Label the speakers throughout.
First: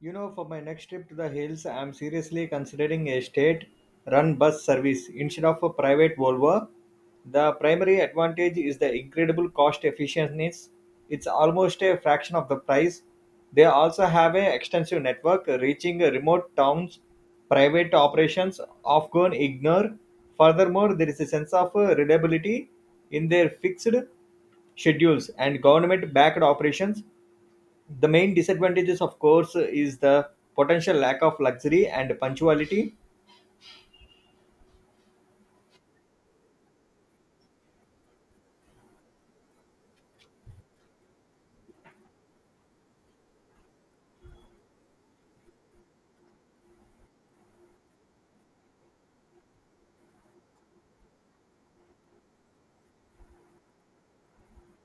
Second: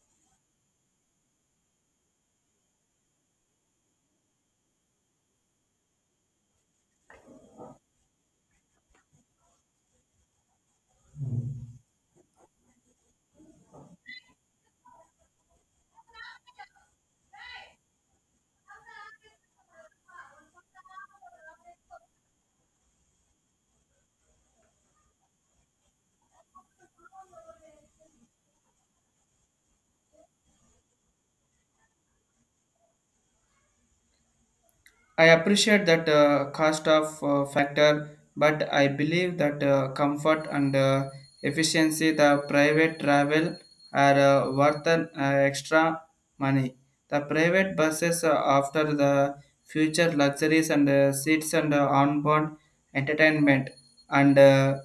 Speaker 1: You know, for my next trip to the hills, I am seriously considering a state run bus service instead of a private Volvo. The primary advantage is the incredible cost efficiency. It's almost a fraction of the price. They also have an extensive network reaching remote towns, private operations often ignore. Furthermore, there is a sense of reliability in their fixed schedules and government backed operations. The main disadvantages of course is the potential lack of luxury and punctuality.
Speaker 2: I appreciate that cost of factor, but I believe that comfort and efficiency, the private travel are worth an extra money. The private buses after the future luxuries and seats and onboard entertainment and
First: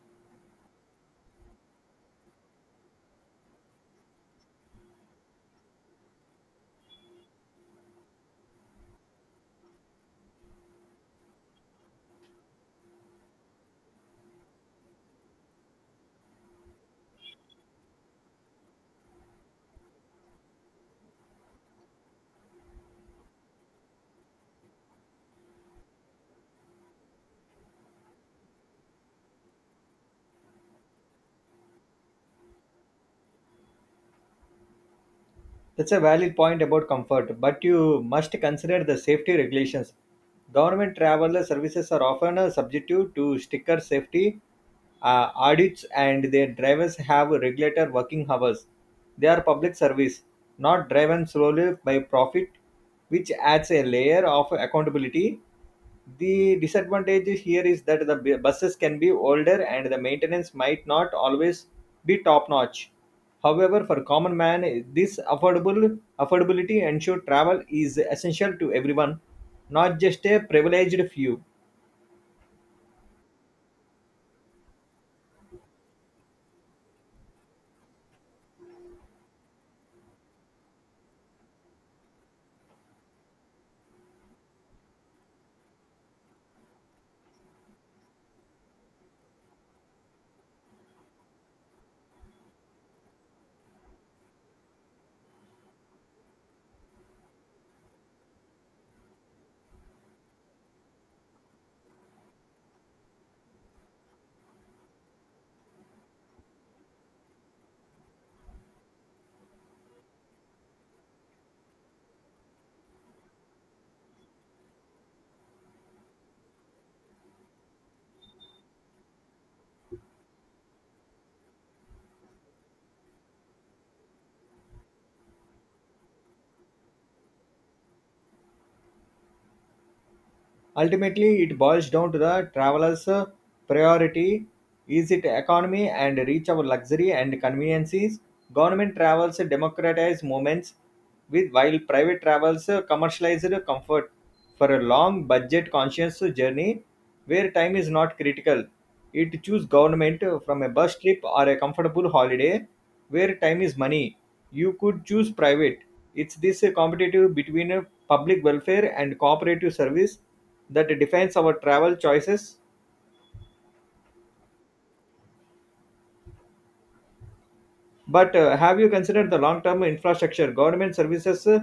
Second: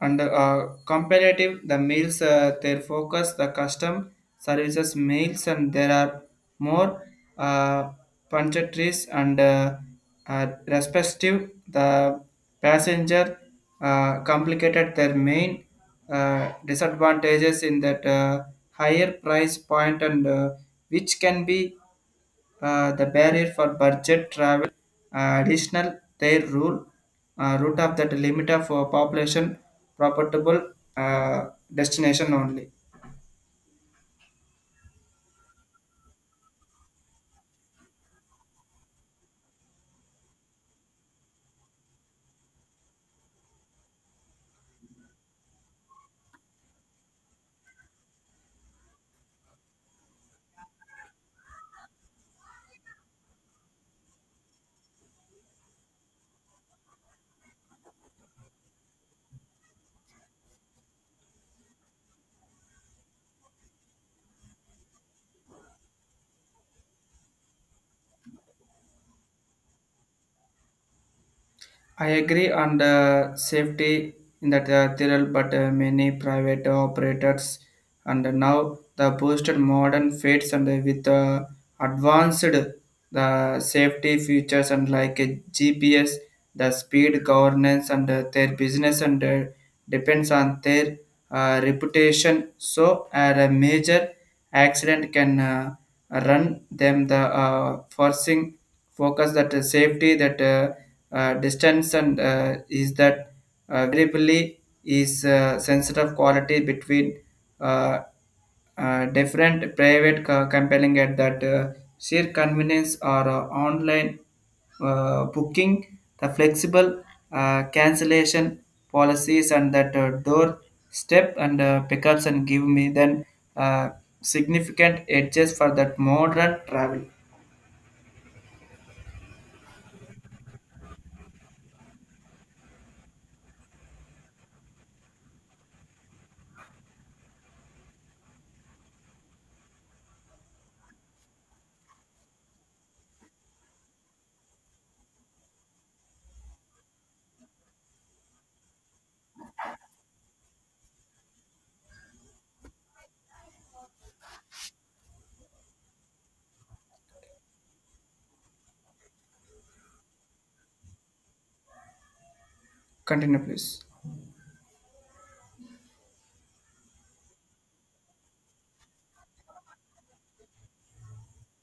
Speaker 2: under comparative, the meals, their focus, the custom services meals, and there are more uh, punctatories and respective the passenger complicated their main disadvantages in that higher price point and which can be the barrier for budget travel, additional their rule, route of that limit of population, profitable destination only.
Speaker 1: That's a valid point about comfort, but you must consider the safety regulations. Government travel services are often subjective to sticker safety audits, and their drivers have regulated working hours. They are public service, not driven solely by profit, which adds a layer of accountability. The disadvantage here is that the buses can be older and the maintenance might not always be top notch. However, for common man, this affordable affordability ensure travel is essential to everyone, not just a privileged few.
Speaker 2: I agree on the safety in the but many private operators and now the boosted modern fits and with advanced the safety features and like a GPS, the speed governance and their business and depends on their reputation. So a major accident can run them the forcing focus that safety that distance and is that variably is sensitive quality between uh, different private compelling at that sheer convenience or online booking the flexible cancellation policies and that door step and pickups and give me then uh, significant edges for that modern travel.
Speaker 1: Ultimately, it boils down to the traveler's priority. Is it economy and reach of luxury and conveniences? Government travels democratize movements with while private travels commercialized comfort for a long budget conscious journey where time is not critical it choose government from a bus trip or a comfortable holiday where time is money you could choose private. It's this competitive between public welfare and cooperative service that defines our travel choices.
Speaker 2: Continue, please.
Speaker 1: But have you considered the long-term infrastructure? Government services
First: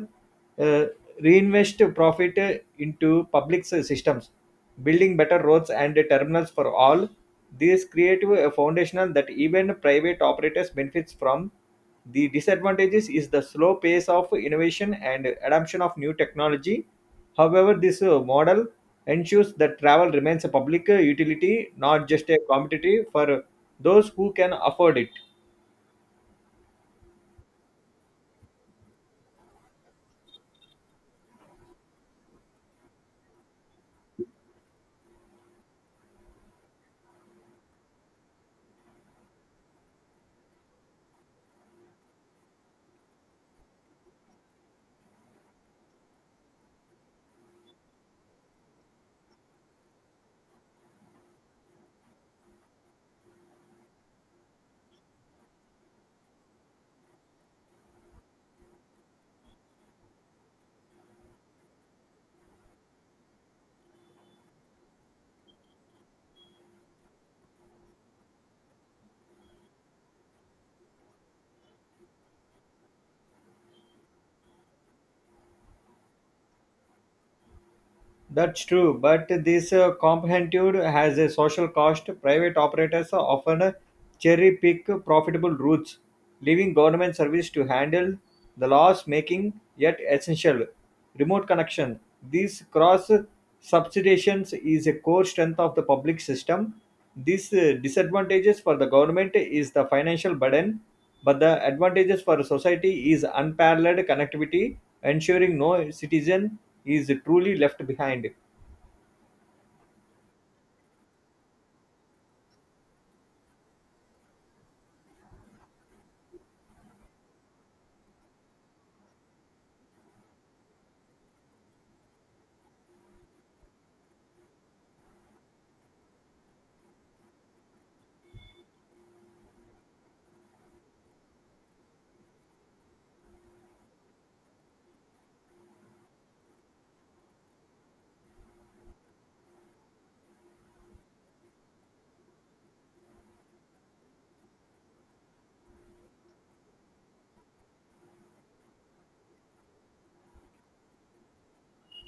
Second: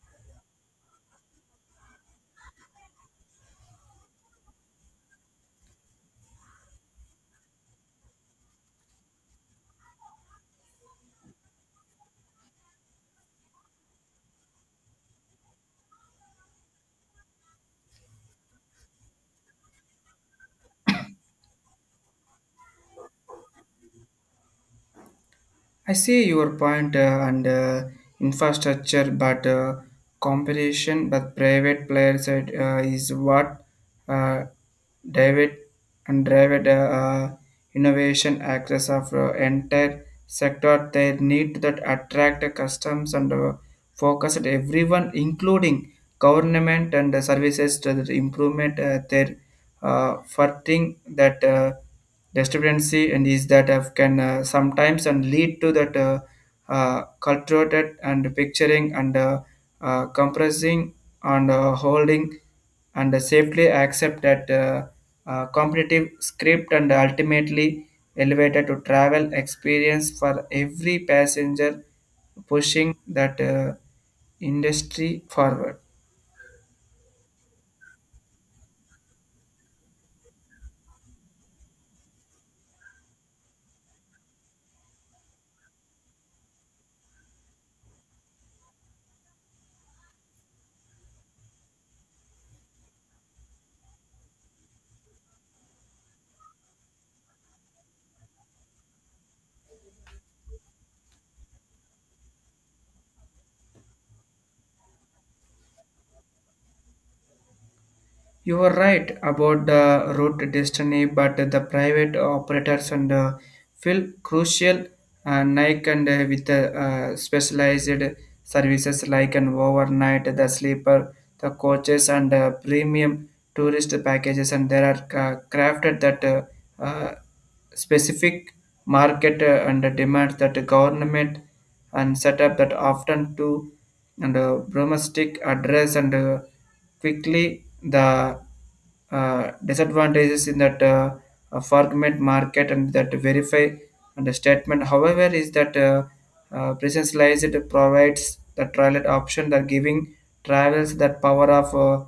Speaker 1: uh, reinvest profit into public systems, building better roads and terminals for all. These create a foundation that even private operators benefits from. The disadvantages is the slow pace of innovation and adoption of new technology. However, this model ensures that travel remains a public utility, not just a commodity for those who can afford it.
Speaker 2: I see your point and infrastructure, but competition with private players is what uh, David and David innovation access of entire sector. They need that attract the customs and focus at everyone, including government and the services to the improvement their for thing that. Discrepancy and is that have can sometimes and lead to that cultivated and picturing and compressing and holding and safely accept that competitive script and ultimately elevated to travel experience for every passenger pushing that industry forward.
Speaker 1: That's true, but this comprehensive has a social cost. Private operators often cherry pick profitable routes, leaving government service to handle the loss making yet essential. Remote connection. This cross subsidiations is a core strength of the public system. This disadvantages for the government is the financial burden, but the advantages for society is unparalleled connectivity, ensuring no citizen is truly left behind.
Speaker 2: You were right about the route destiny, but the private operators and feel crucial. Nike and with the specialized services like an overnight, the sleeper, the coaches, and premium tourist packages, and there are crafted that uh, specific market and the demand that the government and setup that often to and domestic address and quickly the disadvantages in that fragment market and that verify and the statement however is that uh, lies it provides the trial option that giving travels that power of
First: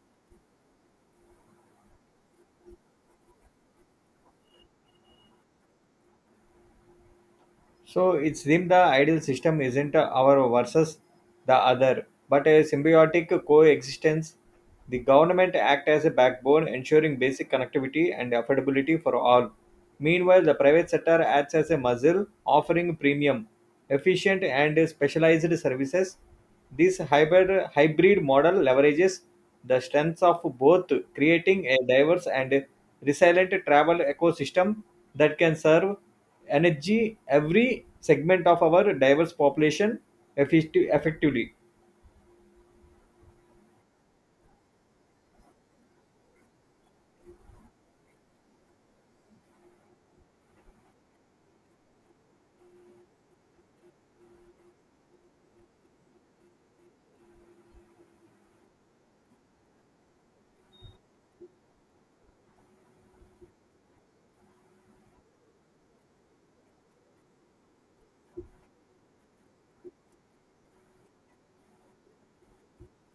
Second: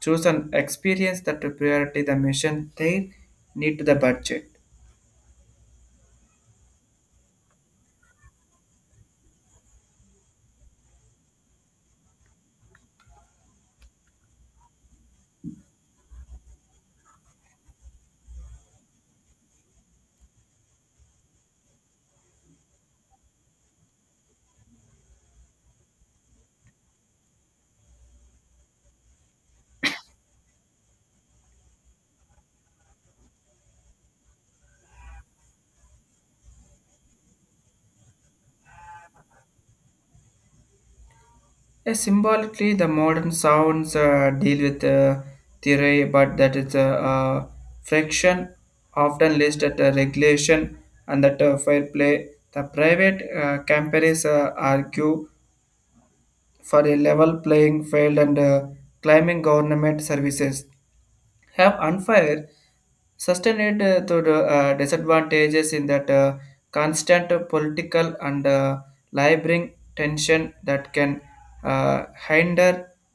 Speaker 2: choose an experience that to priority the mission they need to the budget.
Speaker 1: So it seems the ideal system isn't our versus the other, but a symbiotic coexistence. The government act as a backbone, ensuring basic connectivity and affordability for all. Meanwhile, the private sector acts as a muscle, offering premium, efficient, and specialized services. This hybrid model leverages the strengths of both, creating a diverse and resilient travel ecosystem that can serve energy every segment of our diverse population effectively.
Speaker 2: Yeah, symbolically, the modern sounds deal with theory, but that is a friction, often list at a regulation and that fair play. The private companies argue for a level playing field and claiming government services have unfair sustained to the disadvantages in that constant political and laboring tension that can hinder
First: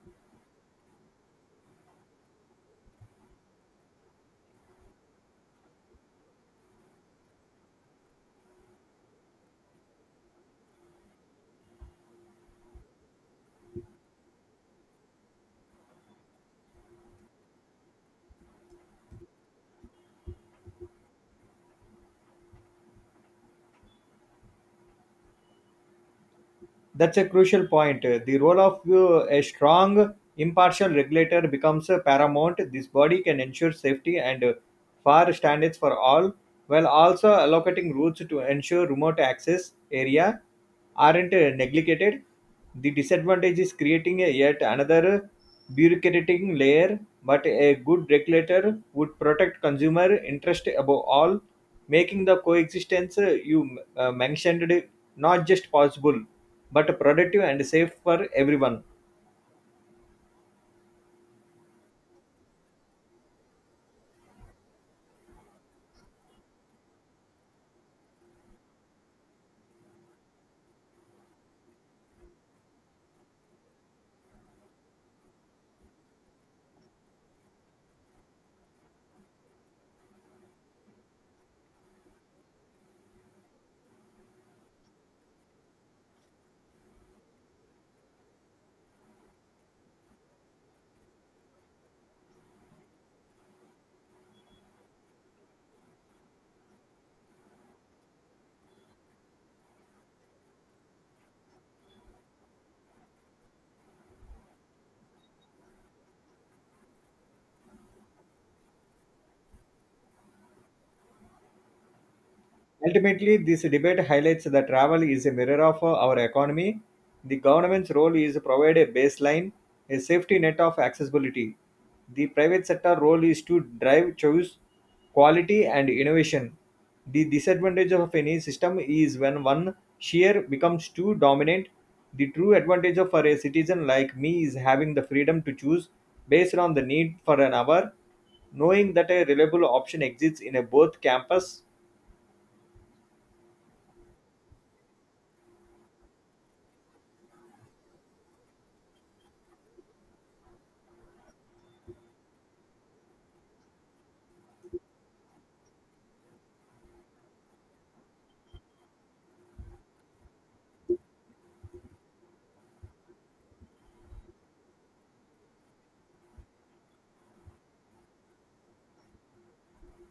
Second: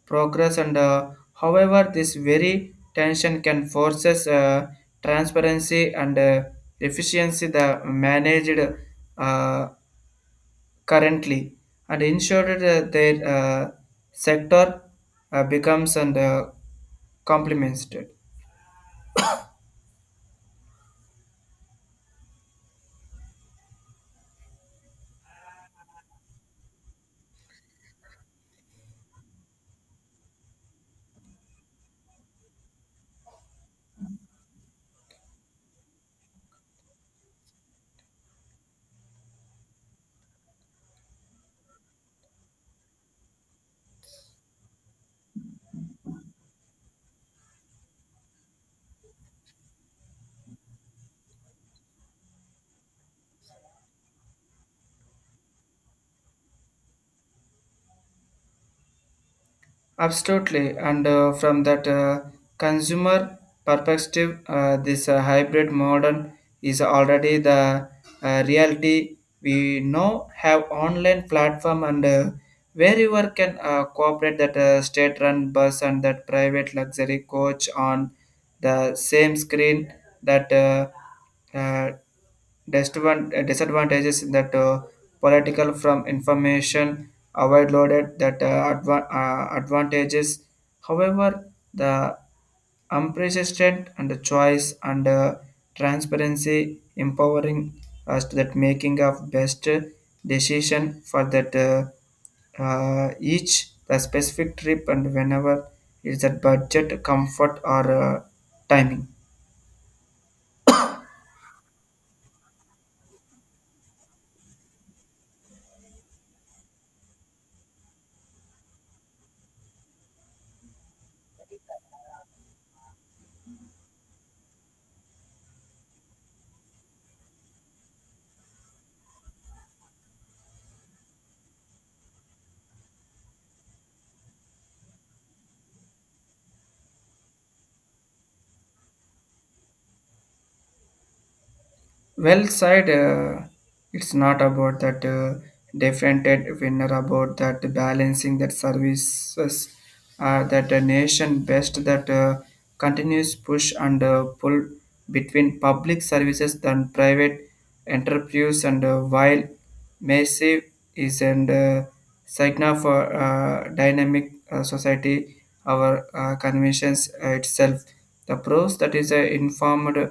Speaker 2: progress and however this very tension can forces transparency and efficiency the managed uh, currently and ensured that their sector becomes and complements it.
Speaker 1: That's a crucial point. The role of a strong, impartial regulator becomes paramount. This body can ensure safety and fair standards for all, while also allocating routes to ensure remote access area aren't neglected. The disadvantage is creating a yet another bureaucratic layer, but a good regulator would protect consumer interest above all, making the coexistence you mentioned not just possible but productive and safe for everyone.
Speaker 2: Absolutely, and from that consumer perspective, this hybrid modern is already the reality. We now have online platform and wherever can cooperate that state-run bus and that private luxury coach on the same screen that uh, disadvantages in that political from information overloaded that advantages. However, the unprecedented and the choice and transparency empowering us to that making of best decision for that each the specific trip and whenever is that budget comfort or timing.
Speaker 1: Ultimately, this debate highlights that travel is a mirror of our economy. The government's role is to provide a baseline, a safety net of accessibility. The private sector role is to drive choice, quality, and innovation. The disadvantage of any system is when one share becomes too dominant. The true for a citizen like me is having the freedom to choose based on the need for an hour, knowing that a reliable option exists in a both campus.
Speaker 2: Well said. It's not about that defended winner, about that balancing that services that a nation best that continues push and pull between public services than private enterprise and while massive is and sign for dynamic society our conventions itself the pros that is informed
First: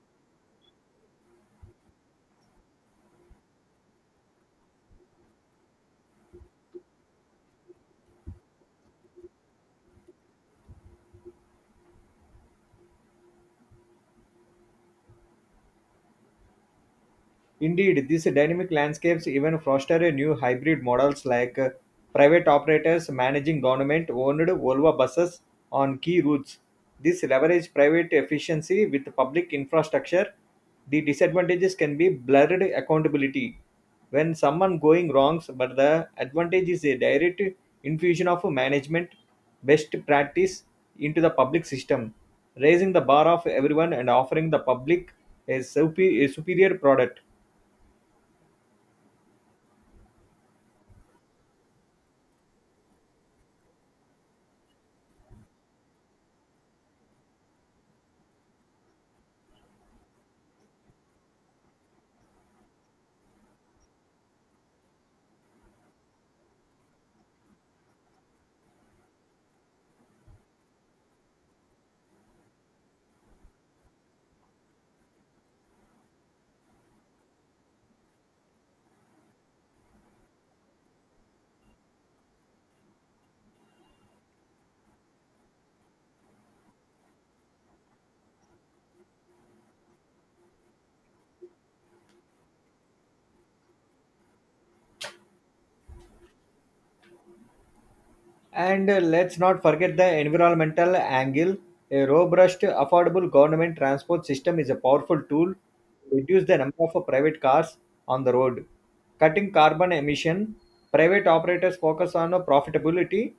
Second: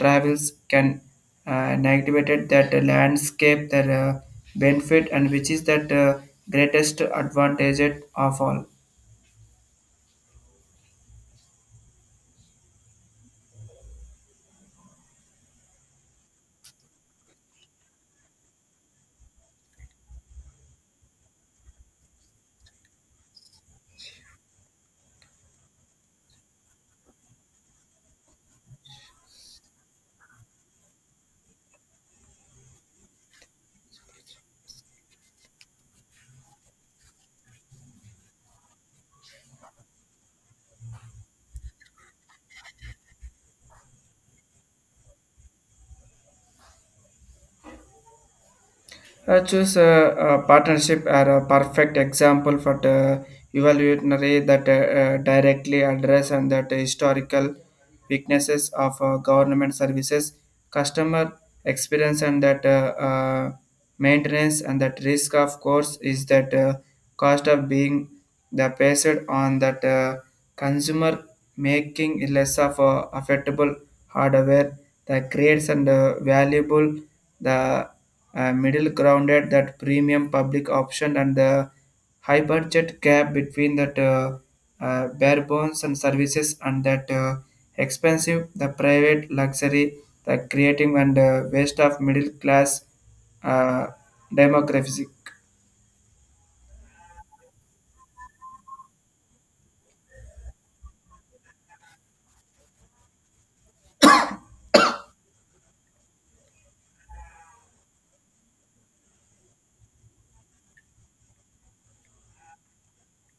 Speaker 2: travels can negativate that landscape that benefit and which is that greatest advantage of all.
Speaker 1: Indeed, these dynamic landscapes even foster new hybrid models like private operators managing government owned Volvo buses on key routes. This leverage private efficiency with public infrastructure. The disadvantages can be blurred accountability when someone going wrongs, but the advantage is a direct infusion of management best practice into the public system, raising the bar of everyone and offering the public a superior product.
Speaker 2: Choose a partnership are a perfect example for the evolutionary that directly address and that historical weaknesses of government services, customer experience, and that maintenance and that risk. Of course, is that cost of being the based on that consumer making it less of a affordable hardware that creates and valuable the middle grounded that premium public option and the high budget gap between that bare bones and services and that expensive the private luxury the creating and waste of middle class uh, demographic.
Speaker 1: And let's not forget the environmental angle. A robust, affordable government transport system is a powerful tool to reduce the number of private cars on the road. Cutting carbon emission, private operators focus on profitability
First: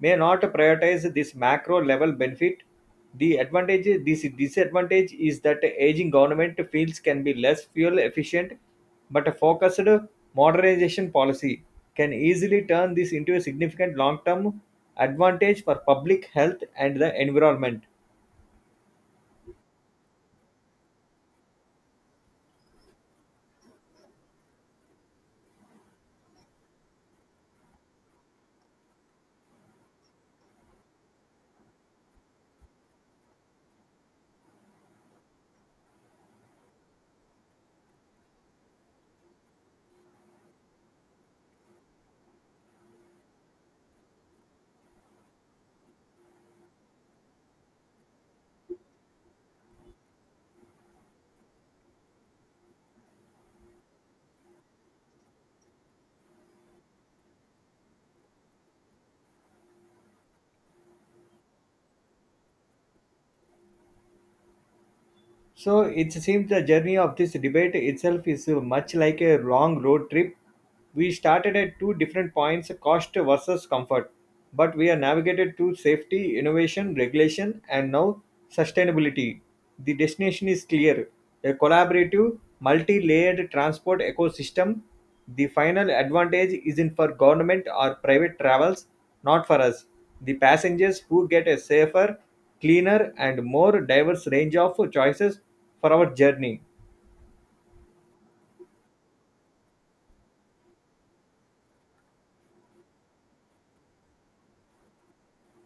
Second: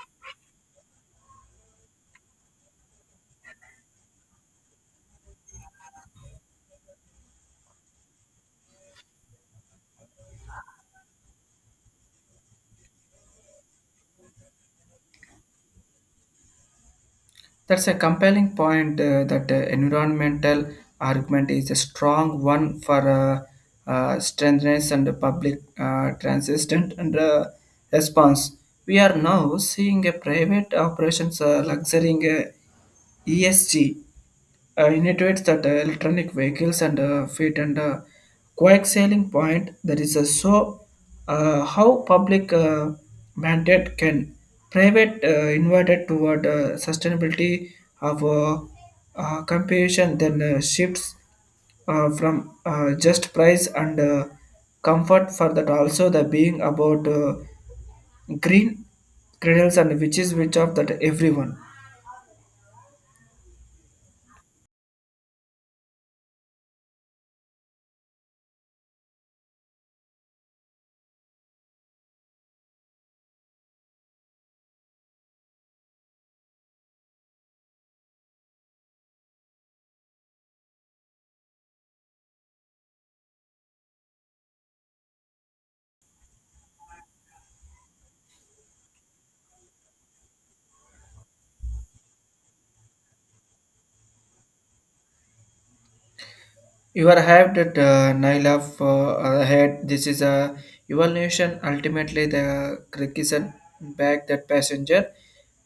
Speaker 1: may not prioritize this macro level benefit. The advantage, this disadvantage is that aging government fields can be less fuel efficient, but a focused modernization policy can easily turn this into a significant long term advantage for public health and the environment.
Speaker 2: That's a compelling point that environmental argument is a strong one for strengthness and public transistent and response. We are now seeing a private operations luxurying ESG initiates that electronic vehicles and fleet and quick sailing point that is so how public mandate can private invited toward sustainability of competition then shifts from just price and comfort for that also the being about green cradles and which is which of that everyone.
Speaker 1: So it seems the journey of this debate itself is much like a long road trip. We started at two different points cost versus comfort, but we are navigated to safety, innovation, regulation, and now sustainability. The destination is clear a collaborative, multi layered transport ecosystem. The final advantage isn't for government or private travels, not for us. The passengers who get a safer cleaner and more diverse range of choices for our journey.
Speaker 2: You are hyped at Naila for ahead. This is a evaluation. Ultimately, the criticism back that passenger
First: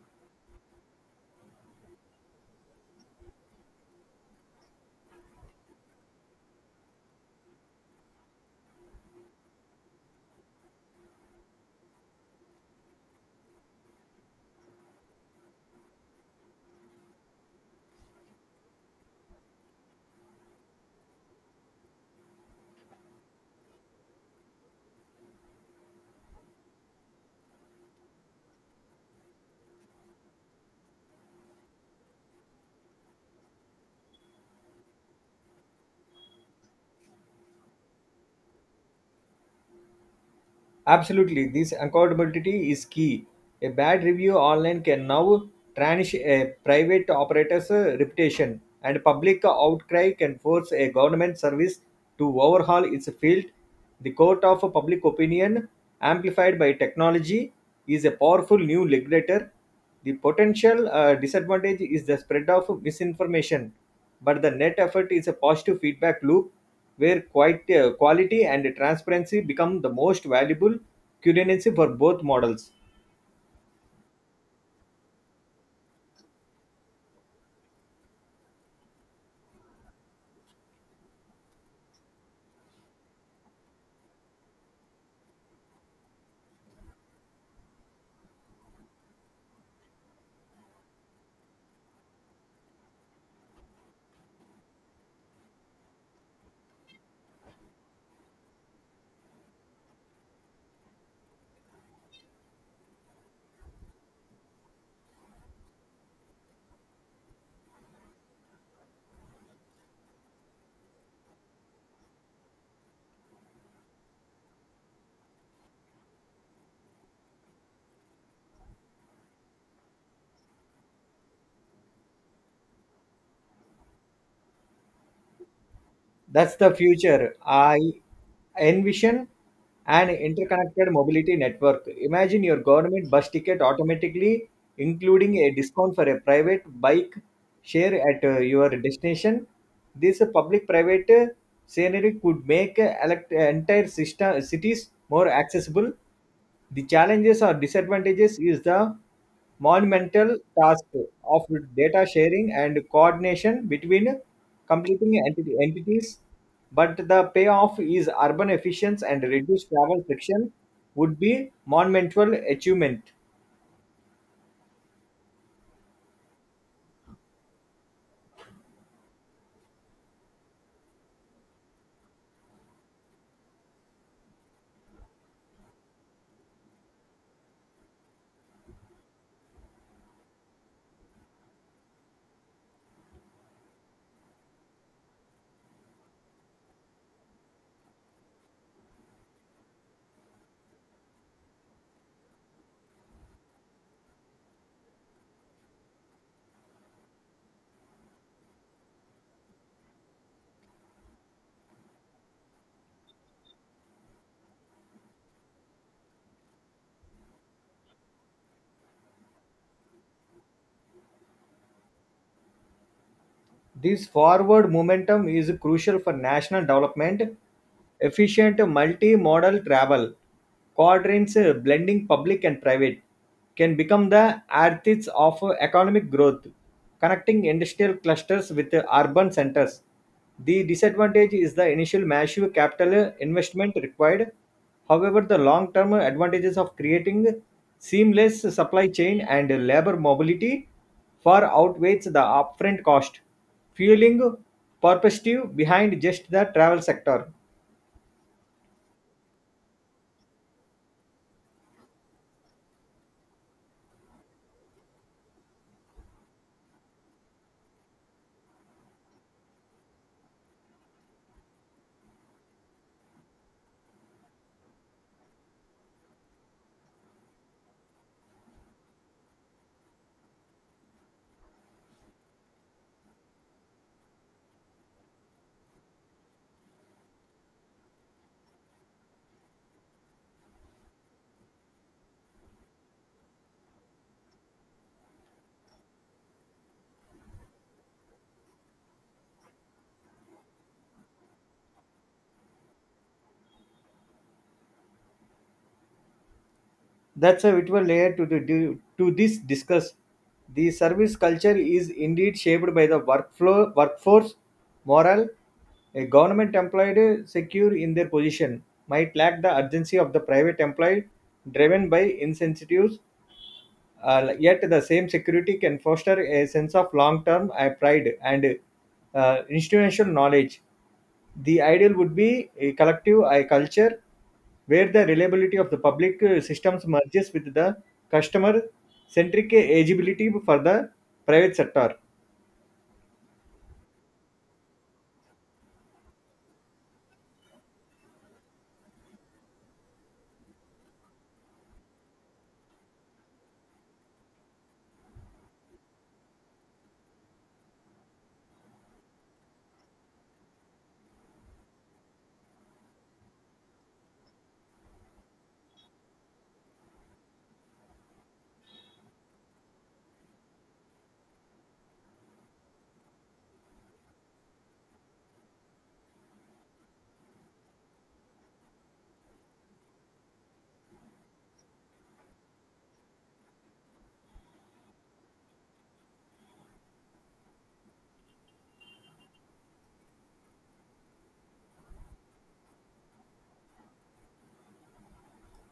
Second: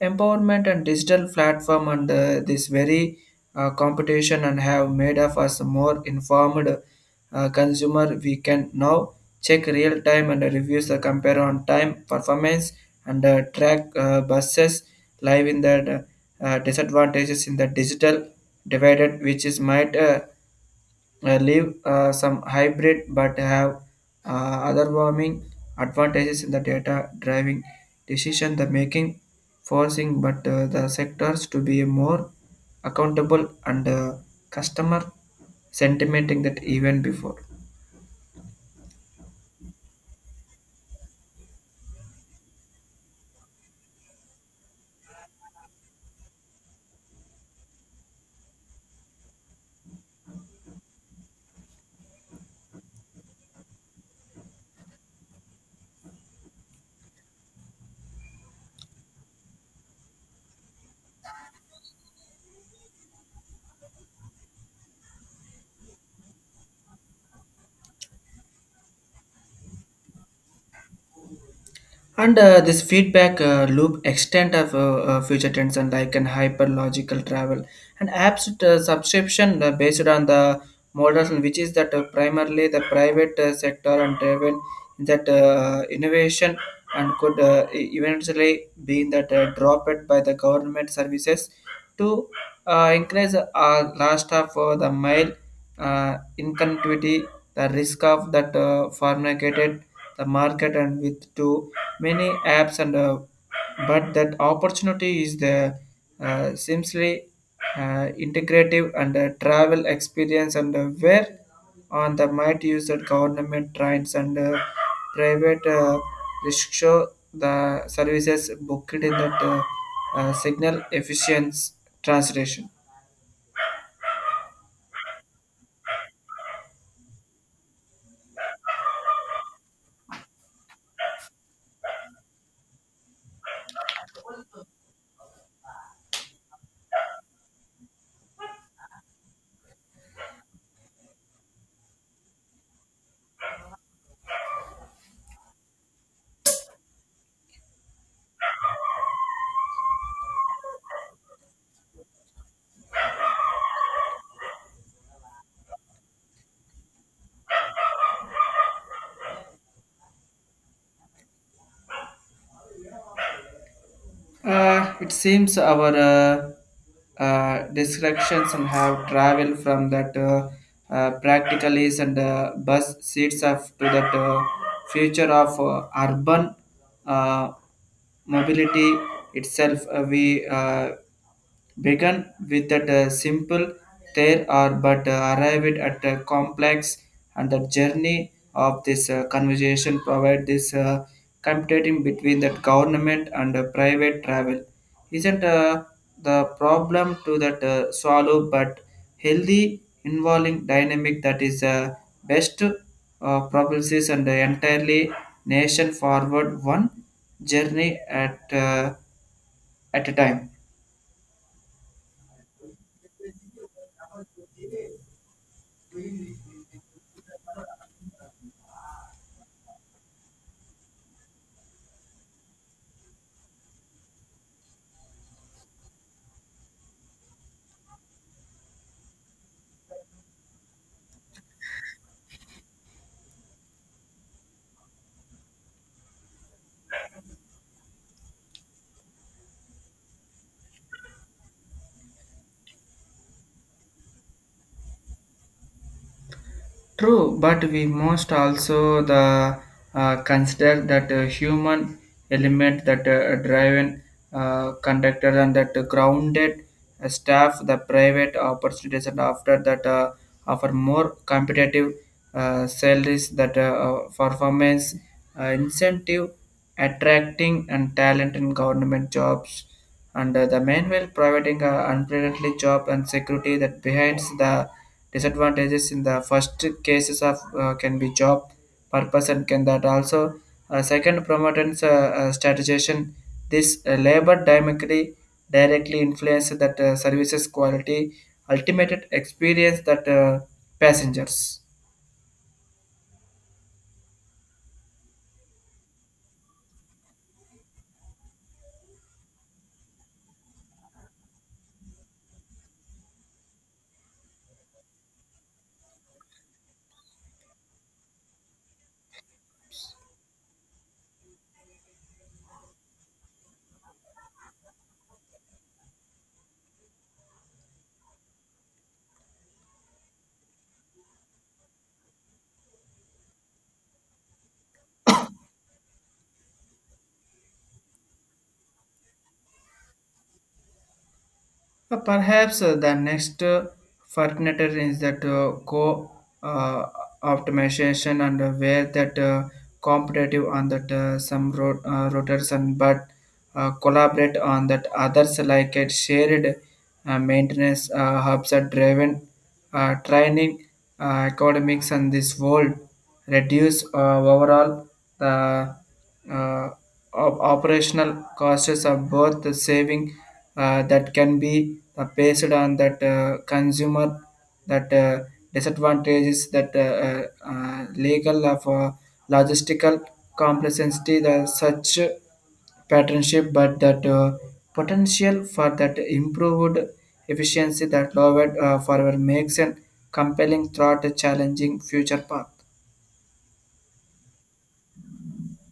Speaker 2: empowerment and digital platform and this very competition and have made of us more informed consumer. We can now check real time and reviews the compare on time performance and track buses live in the disadvantages in the digital divided, which is might. Leave some hybrid but have other warming advantages in the data driving decision the making forcing but the sectors to be more accountable and customer sentimenting that even before.
Speaker 1: Absolutely, this accountability is key. A bad review online can now tarnish a private operator's reputation, and public outcry can force a government service to overhaul its field. The court of public opinion, amplified by technology, is a powerful new regulator. The potential disadvantage is the spread of misinformation, but the net effect is a positive feedback loop where quality and transparency become the most valuable currency for both
Speaker 2: And
Speaker 1: models.
Speaker 2: this feedback loop extent of future trends and like an hyperlogical travel and apps subscription based on the model which is that primarily the private sector and driven that innovation and could eventually be that dropped by the government services to increase last of the mile incongruity the risk of that fornicated the market and with to many apps and but that opportunity is the simply integrative and travel experience and where on the might use that government trains and private risk show the services booked in that signal efficient translation.
Speaker 1: That's the future. I envision an interconnected mobility network. Imagine your government bus ticket automatically including a discount for a private bike share at your destination. This public private scenery could make entire system, cities more accessible. The challenges or disadvantages is the monumental task of data sharing and coordination between competing entities, but the payoff is urban efficiency and reduced travel friction would be monumental achievement.
Speaker 2: It seems our descriptions and have traveled from that practicalities and bus seats of to that future of urban uh, mobility itself. We began with that simple there are but arrived at a complex and the journey of this conversation provide this competing between that government and private travel isn't the problem to that swallow but healthy involving dynamic that is best propulses and the entirely nation forward one journey at a time.
Speaker 1: This forward momentum is crucial for national development, efficient multi-modal travel, quadrants blending public and private can become the arteries of economic growth, connecting industrial clusters with urban centers. The disadvantage is the initial massive capital investment required. However, the long term advantages of creating seamless supply chain and labor mobility far outweighs the upfront cost fueling perspective behind just the travel sector.
Speaker 2: True, but we must also the consider that human element that driven conductor and that grounded staff, the private opportunities, and after that offer more competitive salaries that performance incentive, attracting and talent in government jobs and the manual providing unpredictable job and security that behinds the disadvantages in the first cases of can be job purpose and can that also second promotions strategization this labor dynamically directly influence that services quality ultimate experience that passengers.
Speaker 1: That's a vital layer to this discuss. The service culture is indeed shaped by the workflow, workforce morale. A government employed secure in their position might lack the urgency of the private employed driven by incentives. Yet the same security can foster a sense of long-term pride and institutional knowledge. The ideal would be a collective culture where the reliability of the public systems merges with the customer-centric agibility for the private sector.
Speaker 2: Perhaps the next frontier is that co uh, optimization and where that competitive on that some routers and but collaborate on that others like it shared maintenance hubs are driven training uh, academics and this world reduce overall the uh, operational costs of both the saving that can be based on that consumer that disadvantages that legal of logistical complexity the such patternship but that potential for that improved efficiency that lowered forward makes a compelling thought a challenging future path.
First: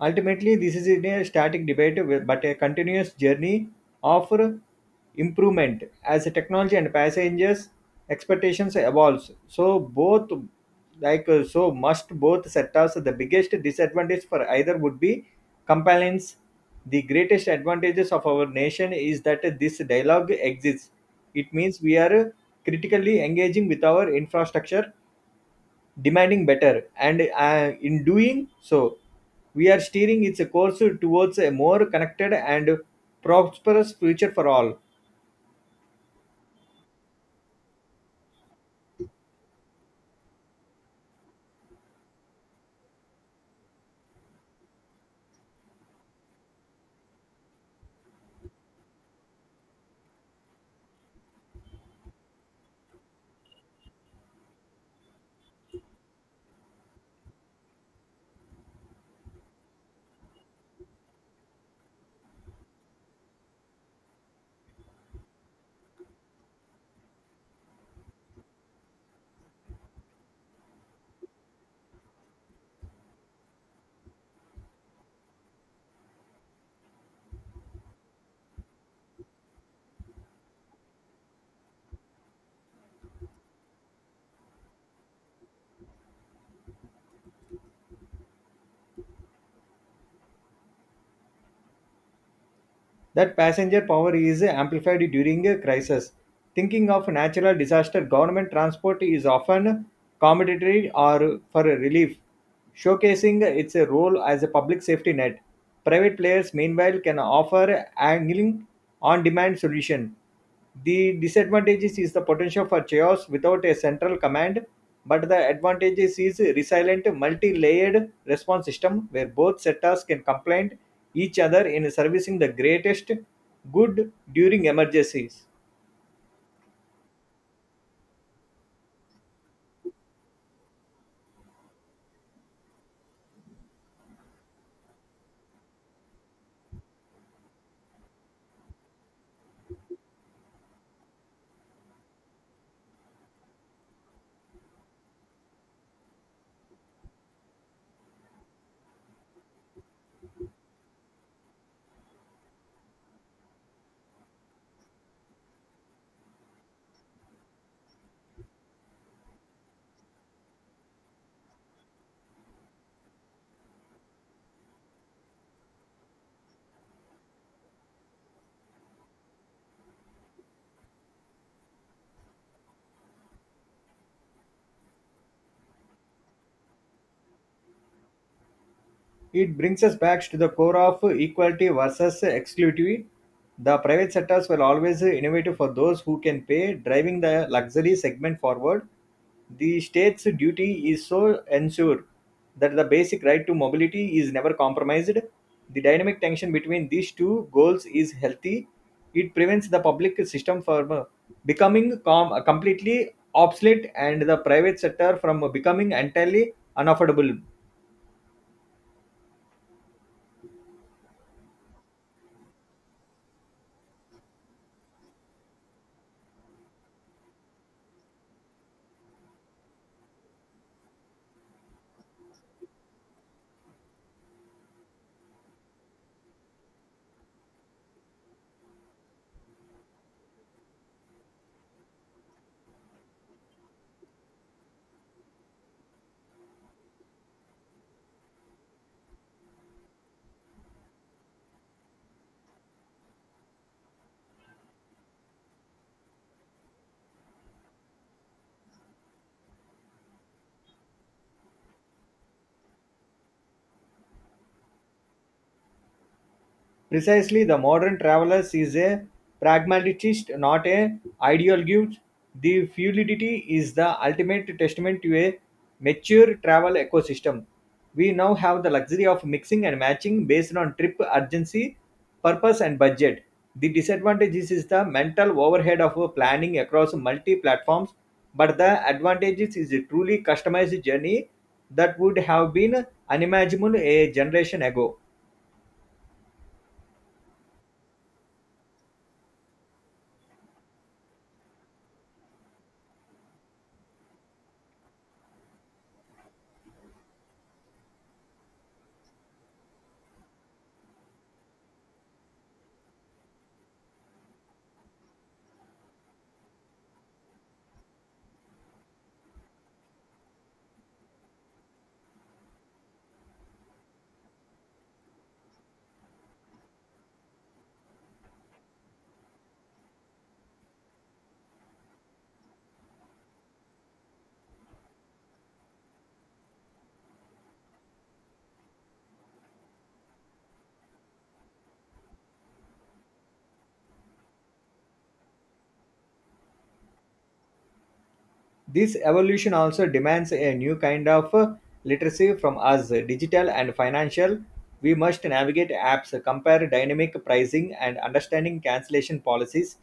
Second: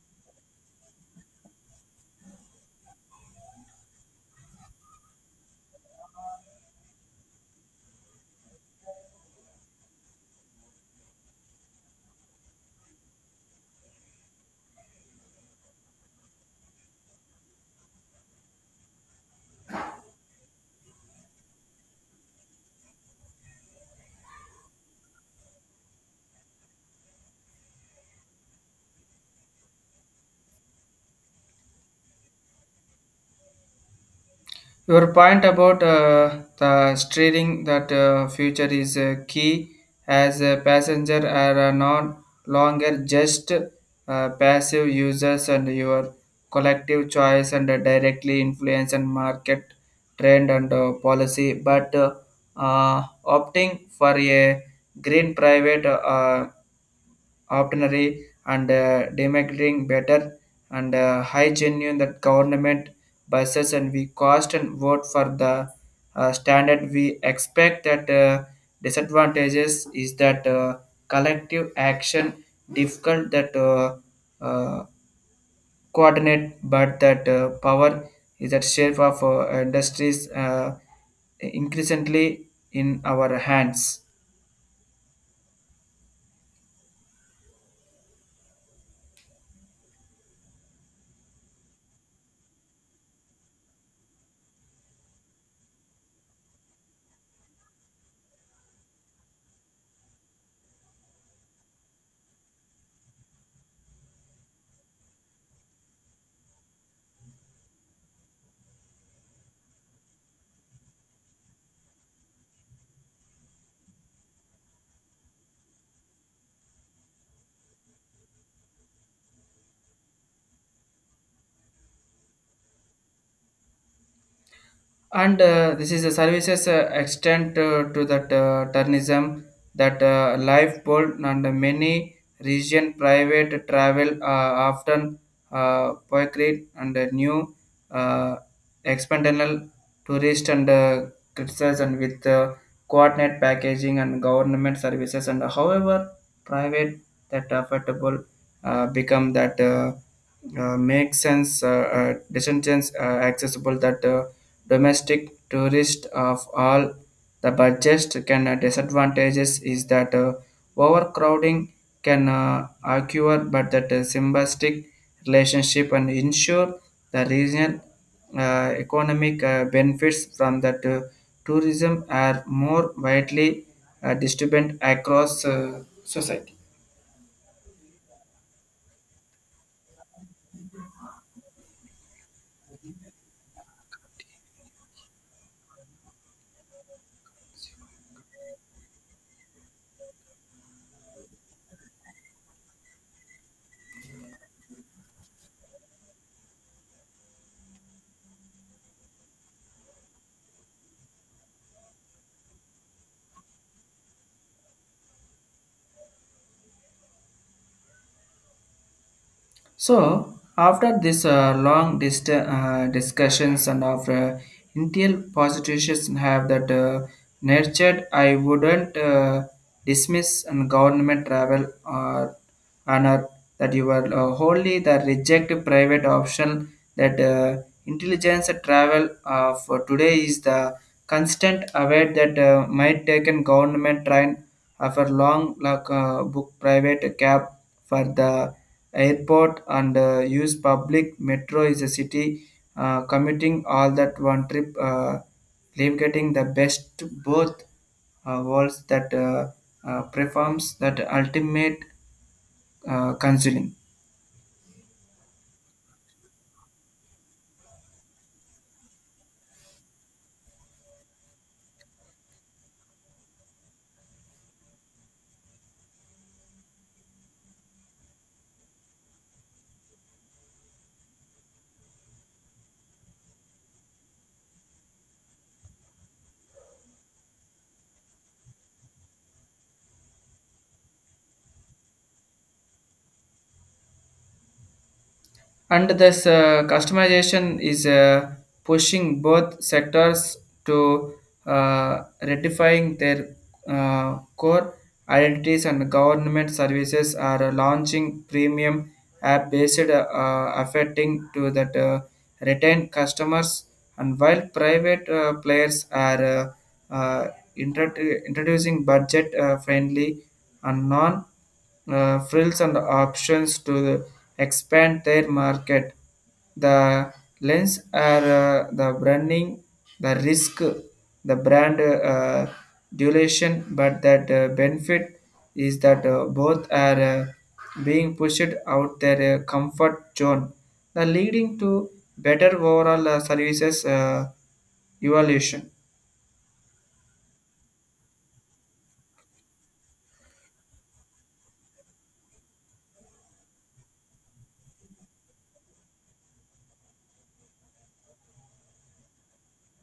Speaker 1: Ultimately, this is in a static debate, but a continuous journey of improvement as the technology and passengers' expectations evolves. So both, must both sectors. The biggest disadvantage for either would be compliance. The greatest advantages of our nation is that this dialogue exists. It means we are critically engaging with our infrastructure demanding better, and in doing so, we are steering its course towards a more connected and prosperous future for all.
Speaker 2: Your point about the steering that future is key as a passenger are no longer just passive users and your collective choice and directly influence and market trend and policy but opting for a green private ordinary and democratic better and high genuine that government buses and we cost and vote for the standard we expect that disadvantages is that collective action difficult that uh, coordinate but that power is that shape of industries increasingly in our hands.
Speaker 1: That passenger power is amplified during a crisis. Thinking of natural disaster, government transport is often commodity or for relief, showcasing its role as a public safety net. Private players, meanwhile, can offer angling on demand solution. The disadvantages is the potential for chaos without a central command, but the advantages is resilient multi-layered response system where both sectors can complement each other in servicing the greatest good during
Speaker 2: and
Speaker 1: emergencies.
Speaker 2: uh, this is the services extent to that tourism that lifeboat and many region private travel often poetry and a new uh, external tourist and criticized and with coordinate packaging and government services and however private that affordable become that make sense descendants, accessible that domestic tourist of all the budget can, disadvantages is that overcrowding can occur, but that symbiotic relationship and ensure the regional economic benefits from that tourism are more widely distributed across society.
Speaker 1: It brings us back to the core of equality versus exclusivity. The private sectors were always innovative for those who can pay, driving the luxury segment forward. The state's duty is so ensure that the basic right to mobility is never compromised. The dynamic tension between these two goals is healthy. It prevents the public system from becoming completely obsolete and the private sector from becoming entirely unaffordable.
Speaker 2: So after this discussions and after Intel politicians have that nurtured, I wouldn't dismiss and government travel or honor that you were wholly the reject private option that intelligence travel for today is the constant aware that might take an government train after long, like, book private cab for the airport and use public metro is a city commuting all that one trip, leave getting the best both worlds that performs that ultimate counseling.
Speaker 1: Precisely, the modern traveler is a pragmatist, not an ideologue. The fluidity is the ultimate testament to a mature travel ecosystem. We now have the luxury of mixing and matching based on trip urgency, purpose, and budget. The disadvantage is the mental overhead of planning across multi platforms, but the advantages is a truly customized journey that would have been unimaginable a generation ago.
Speaker 2: And this customization is pushing both sectors to ratifying their core identities, and government services are launching premium app based affecting to that retain customers. And while private players are uh, introducing budget friendly and non frills and options to expand their market. The lens are the branding, the risk, the brand duration, but that benefit is that both are being pushed out their comfort zone, the leading to better overall services evaluation.
Speaker 1: This evolution also demands a new kind of literacy from us, digital and financial. We must navigate apps, compare dynamic pricing, and understanding cancellation policies.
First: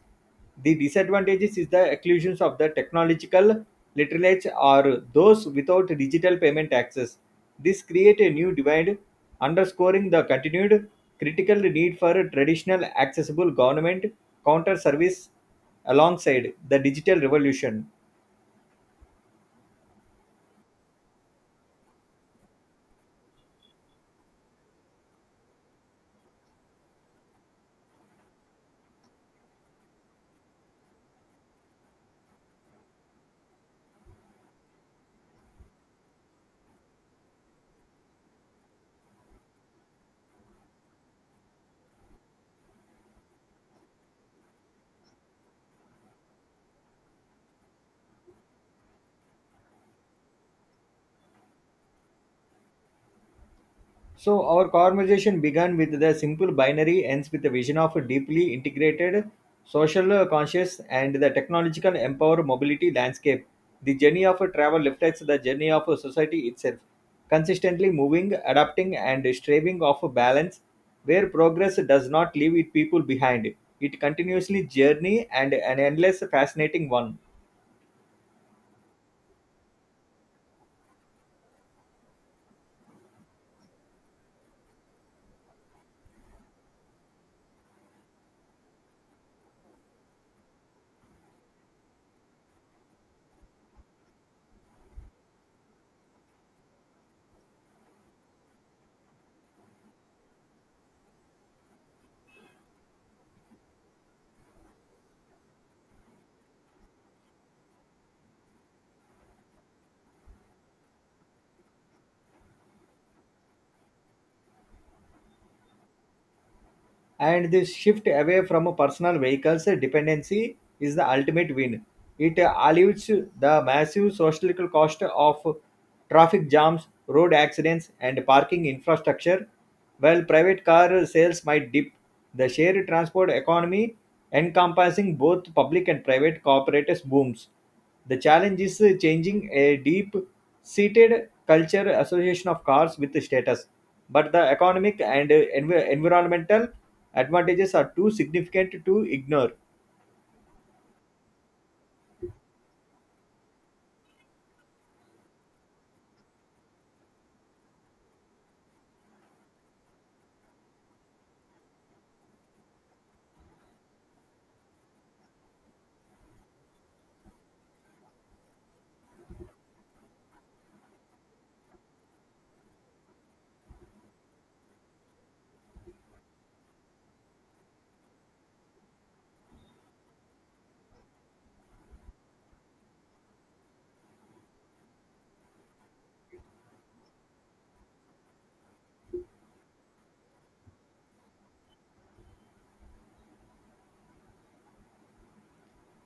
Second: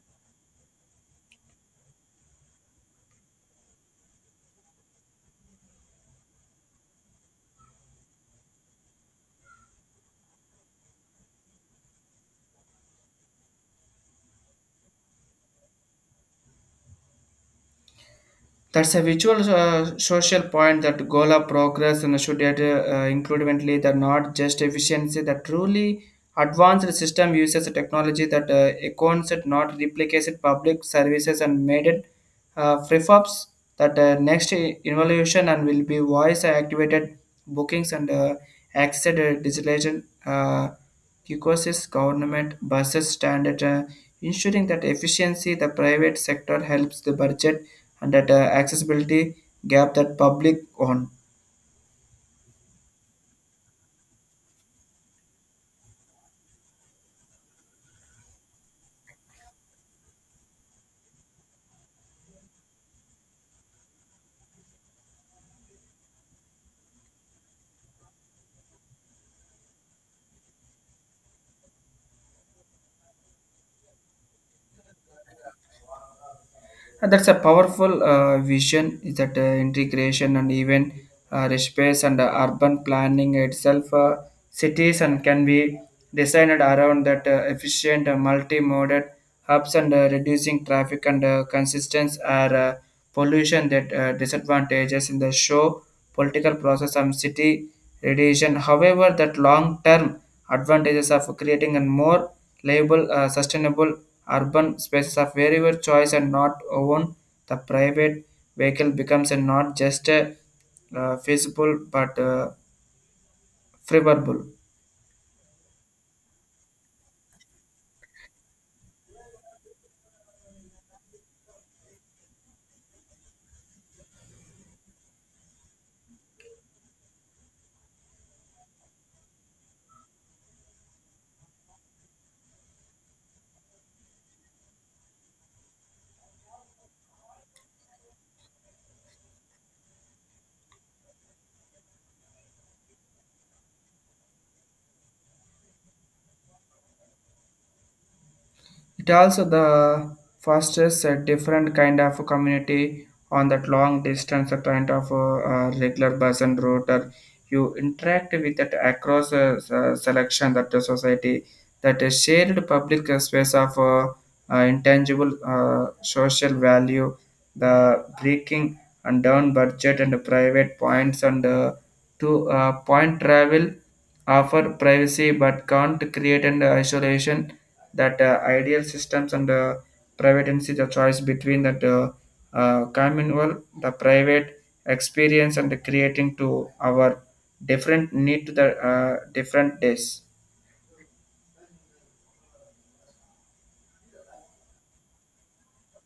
Speaker 1: The disadvantages is the exclusions of the technological literates or those without digital payment access. This create a new divide, underscoring the continued critical need for traditional accessible government counter service alongside the digital revolution.
Speaker 2: That's a visual social point that goal of progress and should add, include eventually that not just efficiency, that truly advanced system uses a technology that accounts it not replicates it public services and made it prefabs that next evolution and will be voice activated bookings and access digitalization. Caucasia's government buses stand at ensuring that efficiency the private sector helps the budget and that accessibility gap that public owned.
Speaker 1: So, our conversation began with the simple binary, ends with the vision of a deeply integrated, social conscious, and the technological empowered mobility landscape. The journey of a travel reflects the journey of a society itself, consistently moving, adapting, and striving of a balance where progress does not leave its people behind. It continuously journey and an endless fascinating
Speaker 2: And
Speaker 1: one.
Speaker 2: that's a powerful vision is that integration and even space and urban planning itself. Cities and can be designed around that efficient multi-modal hubs and reducing traffic and consistence are pollution that disadvantages in the show political process and city radiation, however, that long-term advantages of creating a more livable sustainable urban spaces of wherever choice and not own, the private vehicle becomes a not just a feasible but favorable.
Speaker 1: And this shift away from personal vehicles dependency is the ultimate win. It alleviates the massive social cost of traffic jams, road accidents, and parking infrastructure. While private car sales might dip, the shared transport economy encompassing both public and private cooperators booms. The challenge is changing a deep seated culture association of cars with status, but the economic and environmental advantages are too significant to
Speaker 2: It also
Speaker 1: ignore.
Speaker 2: the fosters a different kind of a community on that long distance kind of regular bus and router. You interact with that across a selection that the society that a shared public space of intangible social value, the breaking and down budget and private points and to point travel offer privacy but can't create an isolation that ideal systems and privacy the choice between that communal the private experience and the creating to our different need to the different days.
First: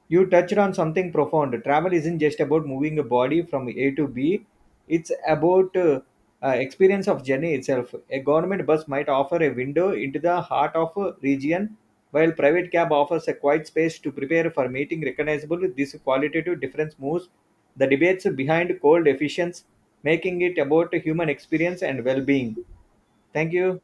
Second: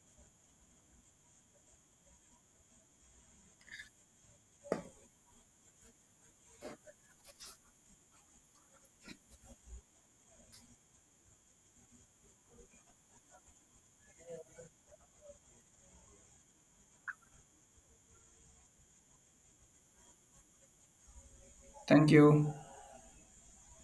Speaker 1: You touched on something profound. Travel isn't just about moving a body from A to B, it's about experience of journey itself. A government bus might offer a window into the heart of a region, while private cab offers a quiet space to prepare for meeting recognizable. This qualitative difference moves the debates behind cold efficiency, making it about human experience and
Speaker 2: Thank you.
Speaker 1: well-being. Thank you.